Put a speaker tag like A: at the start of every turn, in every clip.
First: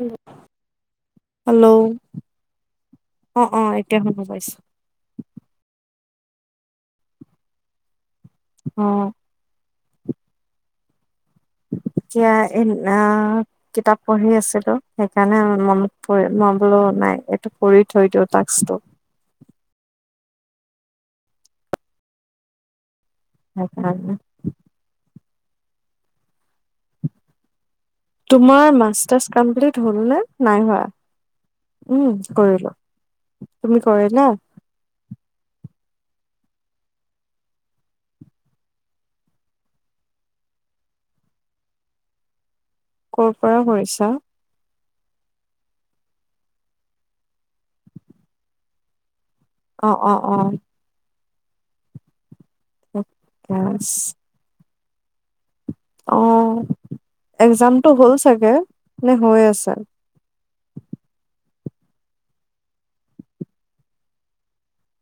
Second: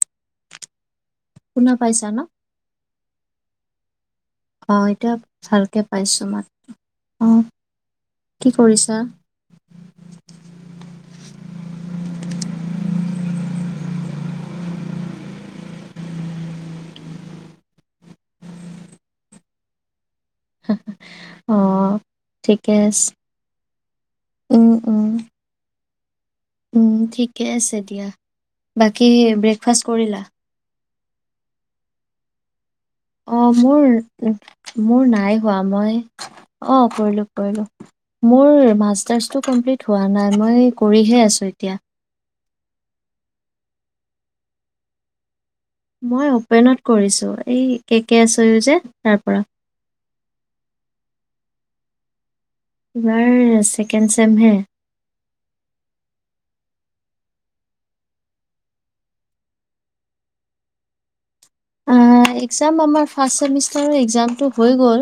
A: উম hello
B: শুনা পাইছা ন?
A: অ অ এতিয়া শুনি
B: অ এতিয়া ভালকে পাইছো মাত্ৰ অ কি
A: অ
B: কৰিছা
A: এতিয়া এ কিতাপ পঢ়ি আছিলো। সেইকাৰণে মনত পৰি মই বোলো নাই এইটো কৰি থৈ দিওঁ টাক্সটো
B: অ ঠিকে আছে। উম, উম,
A: [unintelligible]
B: উম, ঠিকে আছে দিয়া।
A: তোমাৰ
B: বাকী
A: মাষ্টাৰ্চ কমপ্লিট
B: ব্ৰেকফাষ্ট
A: হ'ল
B: কৰিলা?
A: নে নাই হোৱা? উম কৰিলো
B: অ
A: তুমি
B: মোৰ
A: কৰিলা
B: মোৰ নাই হোৱা মই অ কৰিলো কৰিলো মোৰ মাষ্টাৰ্ছটো কমপ্লিট হোৱা নাই মই কৰিহে আছো এতিয়া।
A: কৰ পৰা কৰিছ?
B: মই অপেনত কৰিছো এই কে কে [unintelligible] যে তাৰ পৰা।
A: অ অ অ
B: এবাৰ
A: ঠিকে আছে।
B: ছেকেণ্ড চেম হে
A: অ এক্সজামটো হ'ল চাগে। নে হৈ আছে?
B: এক্সজাম আমাৰ ফাৰ্ষ্ট চেমিষ্টাৰৰ এক্সজামটো হৈ গ'ল।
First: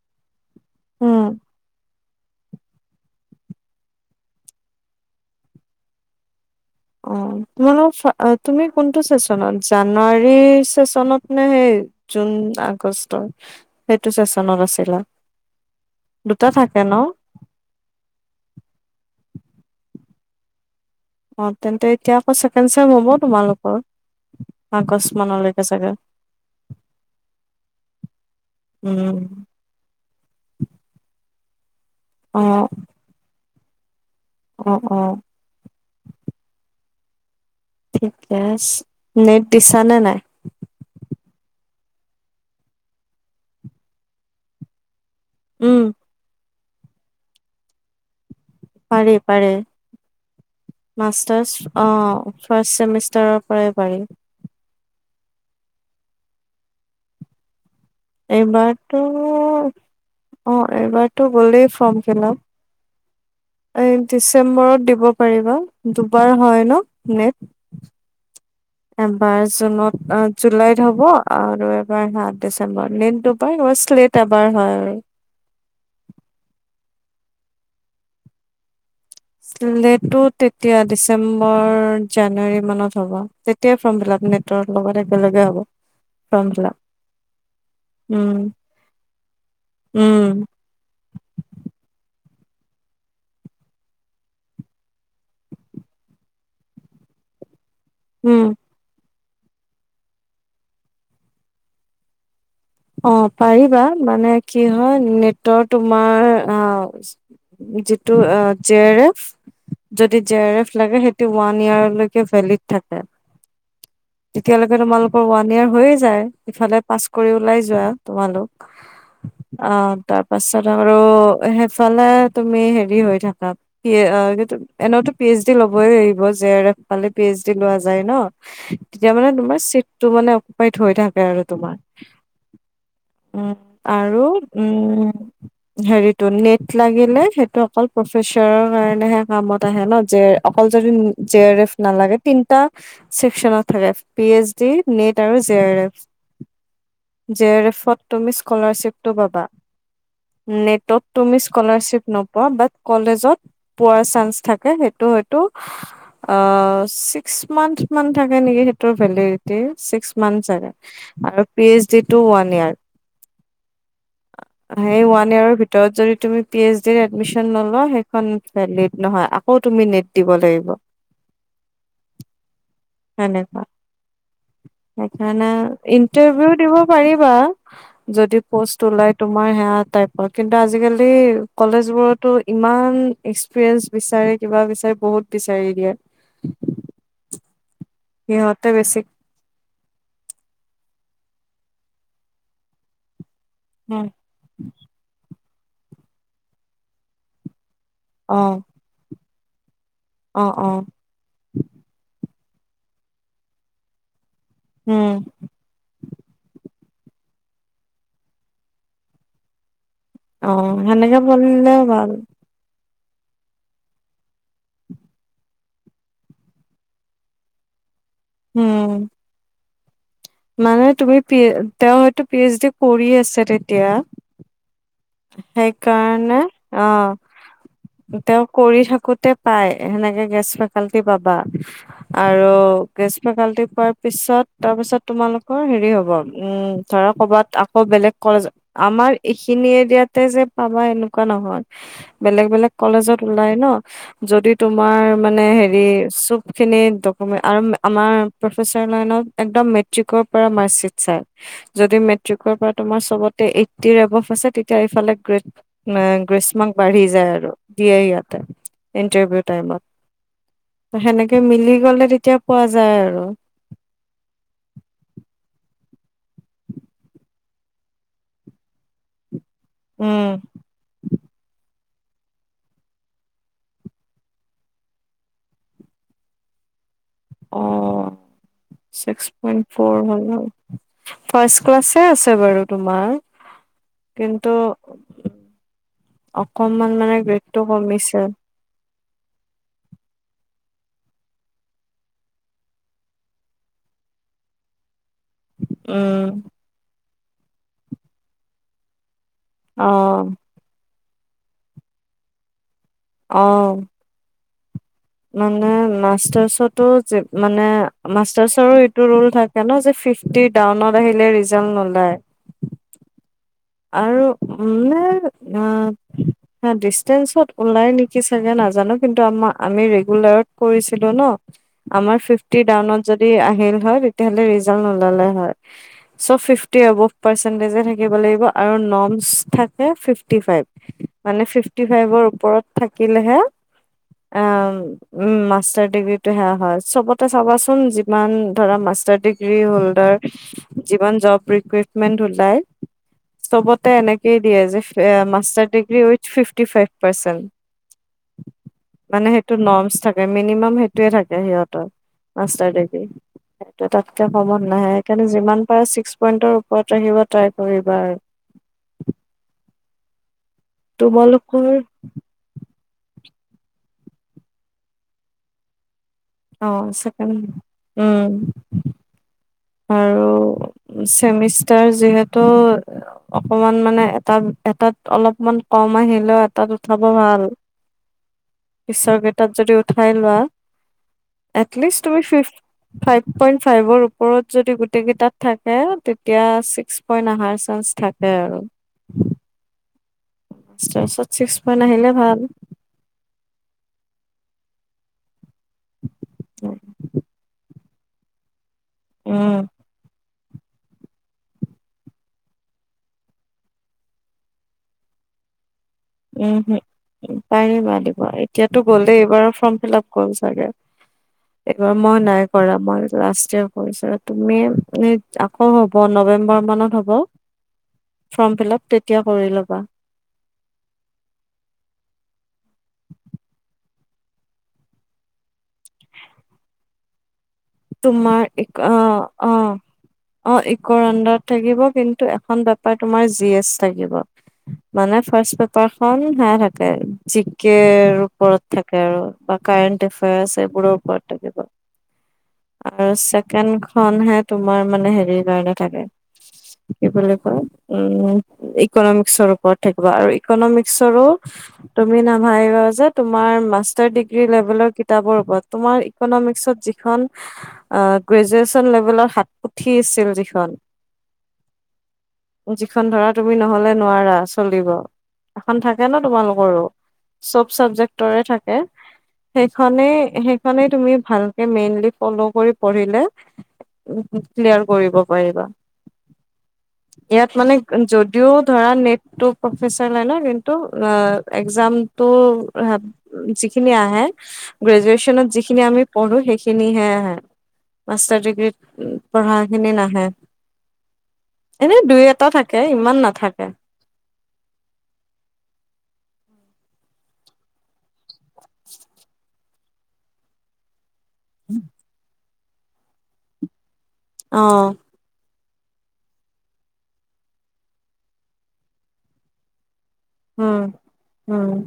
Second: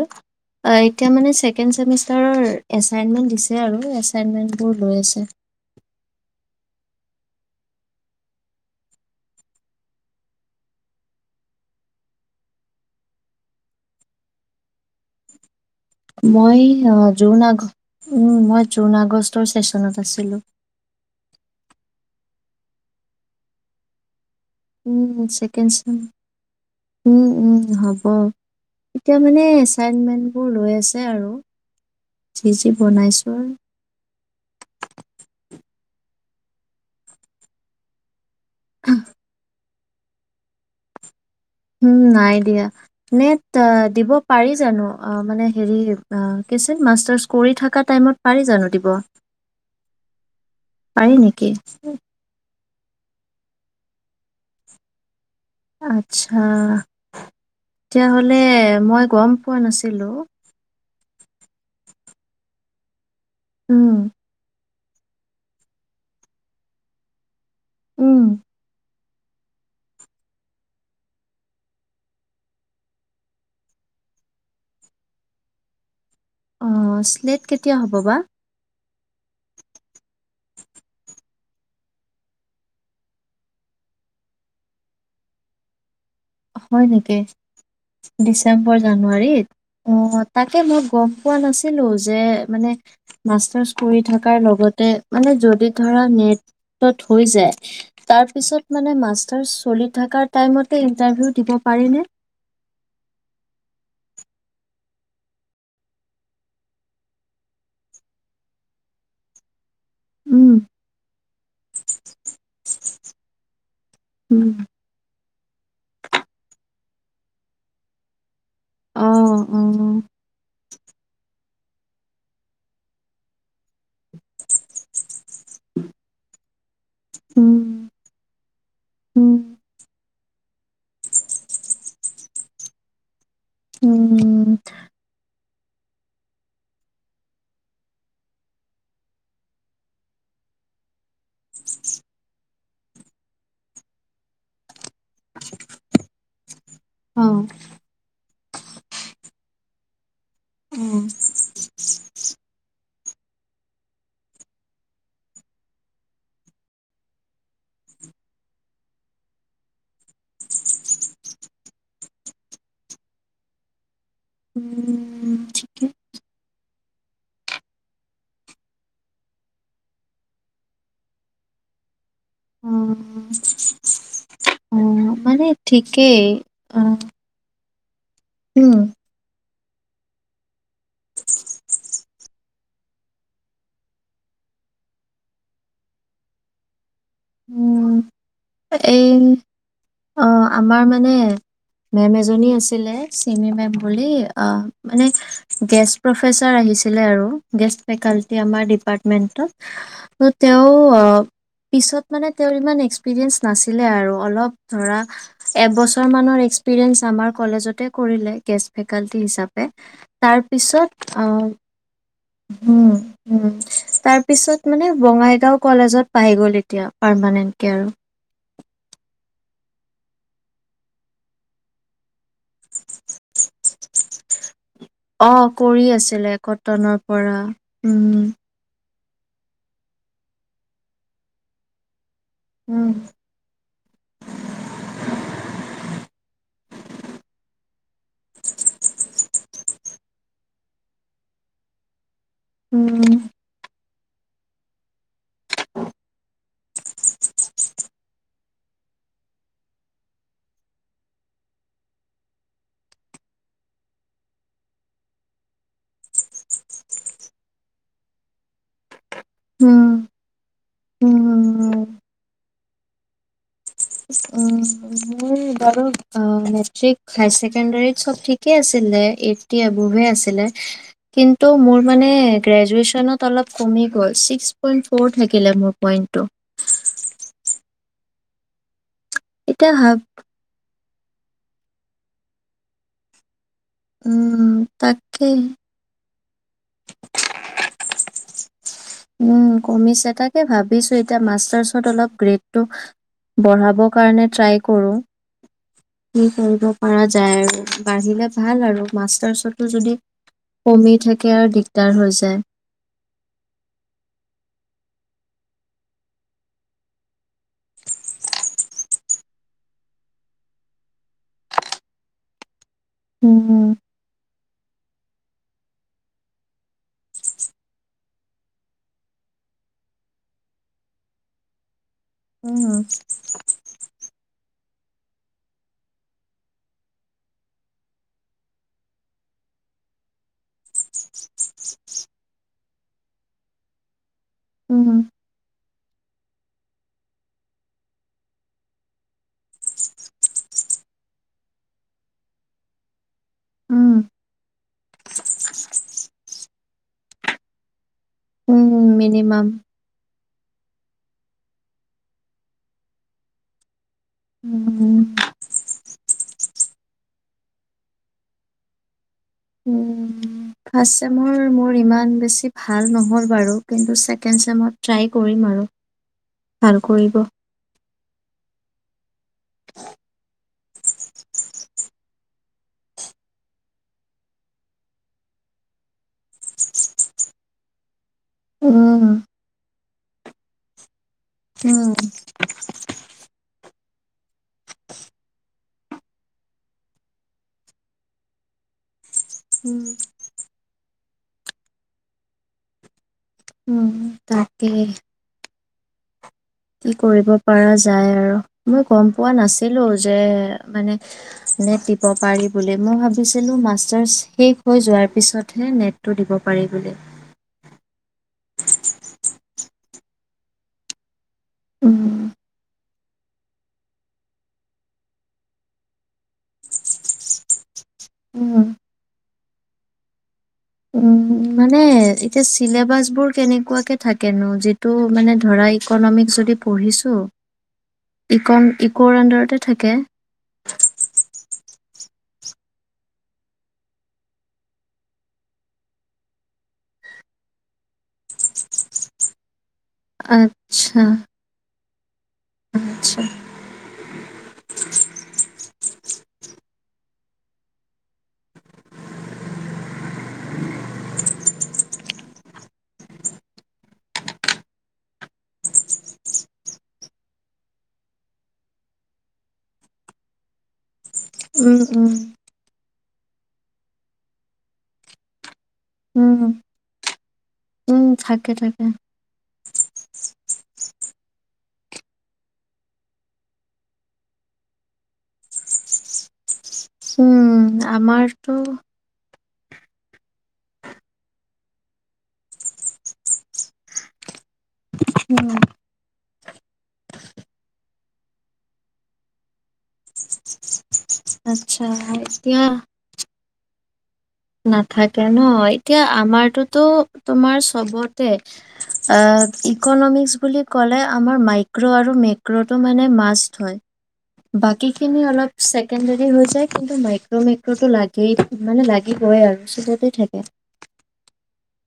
B: অ এতিয়া
A: উম
B: মানে ছেকেণ্ড চেমিষ্ট- টাৰৰৰ এছাইনমেণ্ট দিছে আৰু এছাইনমেন্টবোৰ লৈ আছে।
A: অ তোমালোক ফা তুমি কোনটো চেচনত জানুৱাৰী চেচনত নে সেই জুন আগষ্টৰ সেইটো চেচনত আছিলা? দুটা
B: মই
A: থাকে ন
B: জুন আগ জুন আগষ্টৰ চেচনত আ- ছিলো
A: অ তেন্তে এতিয়া আকৌ ছেকেণ্ড চেম হ'ব তোমালোকৰ আগষ্ট
B: উম
A: মানলৈকে
B: চেকেণ্ড
A: চাগে
B: চেম উম উম হ'ব এতিয়া
A: উম
B: মানে এচাইনমেণ্টবোৰ লৈ আছে আৰু
A: অ
B: যি যি বনাইছো
A: অ অ ঠিকে [unintelligible] জানা নাই
B: উম নাই দিয়া নে দিব পাৰি জানো অ মানে হেৰি
A: উম
B: অ কিচেন মাষ্টাৰছ কৰি থকা টাইমত পাৰি জানো দিব
A: পাৰে পাৰে
B: পাৰি
A: মাষ্টাৰ
B: নেকি?
A: অহ ফাৰ্ষ্ট ছেমিষ্টাৰৰ পৰাই পাৰি
B: আচ্ছা তেতিয়াহ'লে
A: এইবাৰতো
B: মই গম পোৱা নাছিলো
A: টো গলেই ফৰ্ম ফিলাপ
B: উম,
A: এই ডিচেম্বৰত দিব- পাৰিবা। দুবাৰ হয় ন নেট?
B: উম
A: এবাৰ জুনত জুলাইত হ'ব আৰু এবাৰ সাত ডিচেম্বৰত নিনটোবাৰাৰ শ্লেট এবাৰ হয় আৰু
B: অ স্লেট কেতিয়া হ'ব বা?
A: শ্লেট টো তেতিয়া ডিচেম্বৰ জানুৱাৰী মানত হ'ব তেতিয়া ফৰ্ম ফিল আপ নেটৰ লগত একেলগে হ'ব। ফৰ্ম ফিল আপ
B: হয় নেকি
A: উম
B: ডিচেম্বৰ জানুৱাৰীত অ
A: উম
B: তাকে মই গম পোৱা নাছিলো যে মানে মাষ্টাৰ্চ কৰি থকাৰ লগতে মানে যদি ধৰা নেটত হৈ যায়। তাৰ
A: উম
B: পিছত মানে মাছ। চলি থকা টাইমতে ইণ্টাৰভিউ দিব পাৰিনে?
A: অ পাৰিবা মানে কি হয় নেটৰ তোমাৰ যিটো জে আৰ এফ যদি জে
B: উম,
A: আৰ এফ লাগে সেইটো ওৱান ইয়েৰলৈকে ভেলিড থাকে। থাকে।
B: উম।
A: তেতিয়ালগে তোমালোক ওৱান ইয়াৰ হৈয়ে যায় ইফালে পাছ কৰি ওলাই য যোৱা তোমালোক। অ তাৰ পাছত আৰু ইফালে তুমি হেৰি হৈ থাকা এনেতো পি এইচ ডি ল'বই লাগিব যে [unintelligible] পি এইচ ডি লোৱা
B: উম।
A: যায় ন তেতিয়া মানে
B: উম,
A: তোমাৰ চিত টো মানে অকপাই থ হৈ থাকে আৰু তোমাৰ। উম আৰু
B: উম,
A: উম। হেৰিটো নেট লাগে নে সেইটো অকল প্ৰফেছাৰ কাৰণে হে কামত আহে ন যে অকল যদি যে আৰ এফ নালাগে তিনটা চেকচনত থাকে থি এইচ ডি নেত আৰু যে আৰ এফ।
B: অ',
A: যে আৰ এফত। তুমি স্কোলাৰ শ্বিফ্ট টো পাবা নেটত
B: অ',
A: তুমি স্কোলাৰ শ্বিফ্ট নোপোৱা বাট কলেজত পোৱাৰ চাঞ্চ থাকে সেইটো আ ছিক্স মান্থ মান থাকে নিকি হেইটো ভেলিদিতী ছিক্স মান্থ চাগে আকৌ P H to one year. সেই ওৱান
B: উম,
A: ইয়েৰৰ
B: ঠিকে
A: ভিতৰত যদি তুমি পি এইচ ডিত এডমিছন নোলোৱা, সেইখন ভেলিড নহয়। আকৌ তুমি নেট দিব লাগিব।
B: অ',
A: সেনেকুৱা
B: অ', মানে
A: সেইকাৰণে
B: ঠিকেই
A: ইণ্টাৰভিউ দিব
B: অ',
A: পাৰিবা। যদি
B: উম,
A: পোষ্ট ওলাই তোমাৰ হেয়াত টাইপ ক কিন্তু আজ আজি-কালি কলেজবোৰটো ইমান এক্সপিৰিয়েঞ্চ বিচাৰে, কিবা বিচাৰে বহুত বিচাৰি দিয়ে।
B: উম
A: সিহঁতে বেছি
B: এই অ আমাৰ মানে উম, মেম এজনী আছিলে। ইনে নেম
A: উম,
B: ভলি অ এনে গেষ্ট প্ৰফেচাৰ আহিছিলে আৰু গেষ্ট ফেকাল্টি
A: অ
B: আমাৰ ডিপাৰ্টমেণ্টত ত তেওঁ অ পিছত মানে তেওঁৰ ইমান এক্সপিৰিয়েন্ঞ্চ নাছিলে আৰু অলপ ধৰা
A: উম
B: এবছৰ মানৰ এক্স পিৰেঞ্চ আমাৰ কলেজতে কৰিলে গেষ্ট ফেকালটি হিচাপে। তাৰ
A: অ
B: পিছত,
A: সেনেকে
B: অহ
A: পঢ়িলে ভাল
B: হুম। উম তাৰ পিছত মানে বঙাইগাঁও কলেজত পাই গ'ল। এতিয়া পাৰমানেন্ট কে আৰু।
A: উম। মানে তুমি পি তেওঁ হয়তো পি এইচ ডি কৰি আছে তেতিয়া
B: অ কৰি আছিলে
A: সেইকাৰণে
B: কটনৰ
A: অ'।
B: পৰা উম।
A: তে পাই, সেনেকে গেছ ফেকালটি পাবা। আৰু
B: উম
A: গেষ্ট ফেকাল্টি পোৱাৰ পিছত তাৰপিছত তোমালোকৰ হেৰি হ'ব উম ধৰা কৰ'বাত আকৌ বেলেগ কলে আমাৰ এইখিনিয়ে ইয়াতে যে পাবা এনেকুৱা নহয়। বেলেগ-বেলেগ কলেজত ওলাই ন? যদি তোমাৰ মানে হেৰি আমাৰ খিনিৰ ডকুমেন্ট, আম-আমাৰ প্ৰফেছৰ লাইনত একদম মেট্ৰিকৰ পৰা মাৰ্কশ্বিট চায়। যদি মেট্ৰিকৰ পৰা তোমাৰ চবতে এইটটিৰ এবভ আছে, তেত এতিয়া ইফালে গ গ্ৰীষ্মক বাঢ়ি যায় আৰু দিয়ে ইয়াতে। ইণ্টাৰভিউ
B: উম উম
A: টাইমত।
B: উম
A: সেনেকে মিলি গলে তেতিয়া পোৱা যায় আৰু।
B: উম মোৰ বাৰু আ মেট্ৰিক হায় ছেকেণ্ডাৰীত চব ঠিকে আছিলে এই [unintelligible] বোৰে
A: উম
B: আছিলে কিন্তু মোৰ মানে গ্ৰেজুৱে্চনত অলপ কমি গ'ল ছিক্স পইণ্ট ফ'ৰ থাকিলে মোৰ পইণ্টটো
A: অঁঃ। ছিক্স পইণ্ট
B: এতিয়া
A: ফৰ
B: ভাব
A: হয় ন। ফা'ষ্ট ক্লাছে আছে বাৰু তোমাৰ।
B: উম তাকে।
A: অকণমান মানে গ্ৰেডটো কমিছে।
B: উম কমিছে তাকে ভাবিছো এতিয়া মাষ্টাৰ্চত অলপ গ্ৰেডটো বঢ়াব কাৰণে ট্ৰাই কৰো। কি
A: উম
B: কৰিব পৰা যায়। উম বাঢ়িলে ভাল আৰু মাষ্টাৰচ
A: অ
B: যদি কমি থাকে। কেৰিয়াৰ দিগদাৰ হৈ যায়।
A: অঁঃ মানে মাষ্টাচটো মানে মাষ্টাৰ্ছৰোএইটো ৰোল থাকে যে ফিফট্টী ডাওনত আহিলে ৰিজাল্ট নোলায়।
B: উম।
A: উ নে আ ডিষ্টেঞ্চত ওলাই নেকি চাগে নাজানো কিন্তু আমাৰ আমি ৰেগুলাৰত কৰিছিলো ন আমাৰ ফিফট্টী
B: উম
A: ডাওনত যদি আহিল হয় তেতিয়া হ'লে ৰিজাল্ট নোলালে হয় চব ফিফট্টী এবভ পাৰ্চেন্টেজে থাকিব লাগিব আৰু ন'মচ থাকে ফিফট্টী ফাইভ মানে ফিফটি ফাইভৰ ওপৰত থাকিলেহে উম মাষ্টাত চবতে সেয়া হয় চবতে চাবাচোন যিমান ধৰা মাষ্টাৰ ডিগ্ৰী হলদাৰ যিমান জব বোৰ যিমান ওলায় সবতে
B: উম
A: এনেকেই দিয়ে যে master degree with fifty five percent
B: um minimum
A: থাকে মিনিমাম সেইটোয়ে থাকে সিহঁতৰ মাষ্টাৰ ডিগ্ৰী তাতকে কমত নাহে
B: উম
A: সেইকাৰণে যিমান ছিক্স পইন্টৰ ওপৰত আহিব ট্ৰাই কৰিবা আৰু
B: উম আছে মোৰ
A: তোমালোকৰ
B: মোৰ ইমান বেছি ভাল নহ'ল বাৰু কিন্তু ছেকেণ্ড চেমত ট্ৰাই কৰিম আৰু
A: অ
B: ভাল
A: চেষ্টা
B: কৰিব
A: কৰিম উম আৰু চেমিষ্টাৰ যিহেতু অকমান মানে এটা এটাত অলপমান কম আহিলেও এটাত উঠাব ভাল
B: উম
A: পিছৰ কেটাত যদি ধৰিলোৱা এটলিষ্ট
B: উম
A: তুমি ফিফ ফাইভ পইন্ট পাইবৰো ওপৰত যদি গোটেইকেইটা থাকে হে তেতিয়া ছিক্স পইন্ট অহাৰ চান্স থাকে আৰু
B: উম
A: ছচৰত ছিক্স পইণ্ট আহিলে ভাল
B: উম তাকেই
A: নাই
B: কি কৰিব পাৰা যায় আৰু মই গম পোৱা নাছিলো যে মানে নেট দিব পাৰি বুলি মই ভাবিছিলোঁ মাষ্টাৰছ শেষ হৈ যোৱাৰ পিছতহে নেট
A: উম হম পাৰিবাৰ এতিয়াতো গ'লে এইবাৰ ফ্ৰম ফিলাব হল চাগে একবাৰ মই
B: উম
A: নাই কৰা মই লাষ্ট ইয়ে কৰিছা তুমি আকৌ হ'ব নৱেম্বৰ মানত হ'ব ফৰ্ম
B: উম
A: ফিলআপ তেতিয়া কৰি ল'বা
B: মানে এতিয়া চিলেবাছবোৰ কেনেকুৱাকে থাকেনো যিটো মানে ধৰা ইকনমিকস যদি পঢ়িছোঁ
A: তোমাৰ ই অ অ
B: থাকে
A: অ ইকৰ আন্ডাৰত থাকিব কিন্তু এখন বেপাৰ তোমাৰ জি এচ থাগিব মানে ফাৰ্ষ বেপাৰ খন সে থাকে জি কেৰ ওপৰত থাকে আৰু কাৰেণ্ট এফেয়াচ এইবোৰ
B: আচ্ছা
A: ওপৰত থাকিব আৰু
B: আচ্ছা
A: চেকেণ্ড খনহে তোমাৰ মানে হেৰি কাৰণে থাকে কি বুলি কয় উ ইকনমিক্সৰ ওপৰত থাকিবা আৰু ইকনমিক্সৰো তুমি নাভাবিবা যে তোমাৰ মাষ্টাৰ ডিগ্ৰী লেভেলৰ কিতাপৰ ওপৰত তোমাৰ ইকনমিক্সত যিখন আহ গ্ৰেজুৱেচন লেভেলৰ সাত পুথি আছিল যিখন
B: উম উম
A: যিখন ধৰা তুমি নহলে নোৱাৰা চলিব এখন থাকে ন
B: উম
A: তোমালোকৰো চব চাবজেক্টৰ থাকে সে খনেই সেইখনেই তুমি ভালকে মেইনলি ফল' কৰি পঢ়িলে ক্লিয়াৰ কৰিব পাৰিবা ইয়াত
B: উম
A: মানে যদিও
B: আমাৰতো
A: ধৰা নেটটো প্ৰফেচাৰ লাইনৰ কিন্তু একজামতো যি খিনি আহে গ্ৰেজুৱেচনত
B: উম
A: যিখিন আমি পঢ়ো সই সেইখিনি হে মাষ্টাৰ ডিগ্ৰী পঢ়া খিনি নাহে
B: আচ্ছা
A: এনেই দুই এটা
B: এতিয়া
A: থাকে ইমান নাথাকে
B: নাথাকে ন এতিয়া আমাৰতোতে তোমাৰ চবতে অ ইকনমিক্স বুলি ক'লে আমাৰ মাইক্ৰ' আৰু মেক কক্ৰটো মানে মাছ ধয়
A: অ
B: [unintelligible] বাকী খিনি অলপ চেকেণ্ডাৰী হৈ যায় কিন্তু মাইক্ৰ মাইক্ৰটো লাগেই মানে লাগে কি কৰে আৰু ইতে
A: উম উম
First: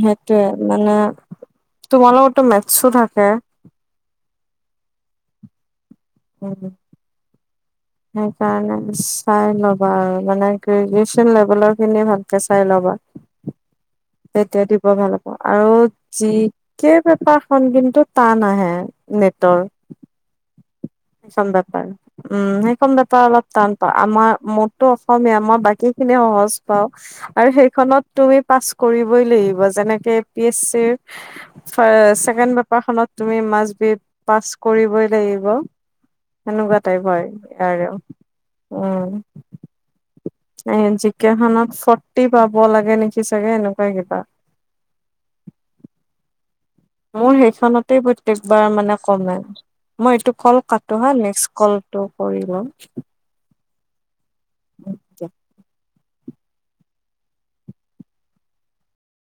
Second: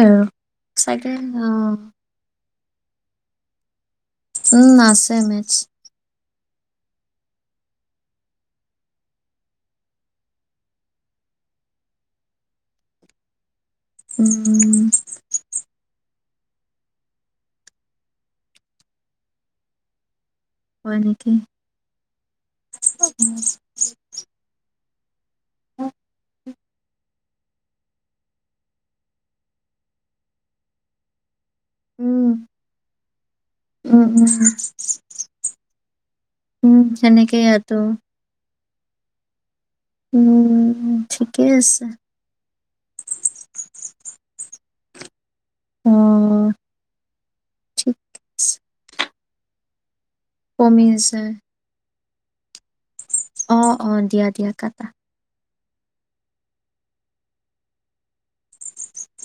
A: সেইটোৱে মানে
B: চাগে অ
A: তোমালগত মে উচছু থাকে
B: উম আছে মেজ
A: সেইকাৰণে চাই ল'বা আৰু মানে গ্ৰেজুৱয়েচন লেভেলৰ খিনি ভালকে চাই ল'বা তেতিয়া
B: উম
A: দিব ভাল হব আৰু যি ক বেপাৰখন কিন্তু টান আহে নেটৰ
B: হয় নেকি
A: সেইচম বেপাৰ উম সেই কম বেপাৰ অলপ টান আমাৰ ফ [unintelligible] অসমীয়া মই বাকী খিনি সহজ আৰু সেই খনত পাছ কৰিবই লাগিব, যেনেকৈ A P S C
B: um
A: second paper খনত তুমি মাছ বিধ
B: উম
A: পাছ
B: উম
A: কৰিবই লাগিব
B: উম
A: সনেকুৱা টাইপ হয়
B: সেনেকে ইয়াতো
A: আৰু উম এ
B: উম ঠিকেই
A: জিকেখনত
B: আছে
A: ফৰটি পাব লাগে নেকি চাগে এনেকুৱা কিবা
B: অঁ
A: মোৰ সেইখনতে প্ৰত্যেকবাৰ মানে কমাই মই এইটো কল
B: কমি
A: কাটো হা
B: আছে
A: নেক্স কল টো কৰি ল'ম
B: অঁ অঁ দিয়া দিয়া কটা।
A: দিয়া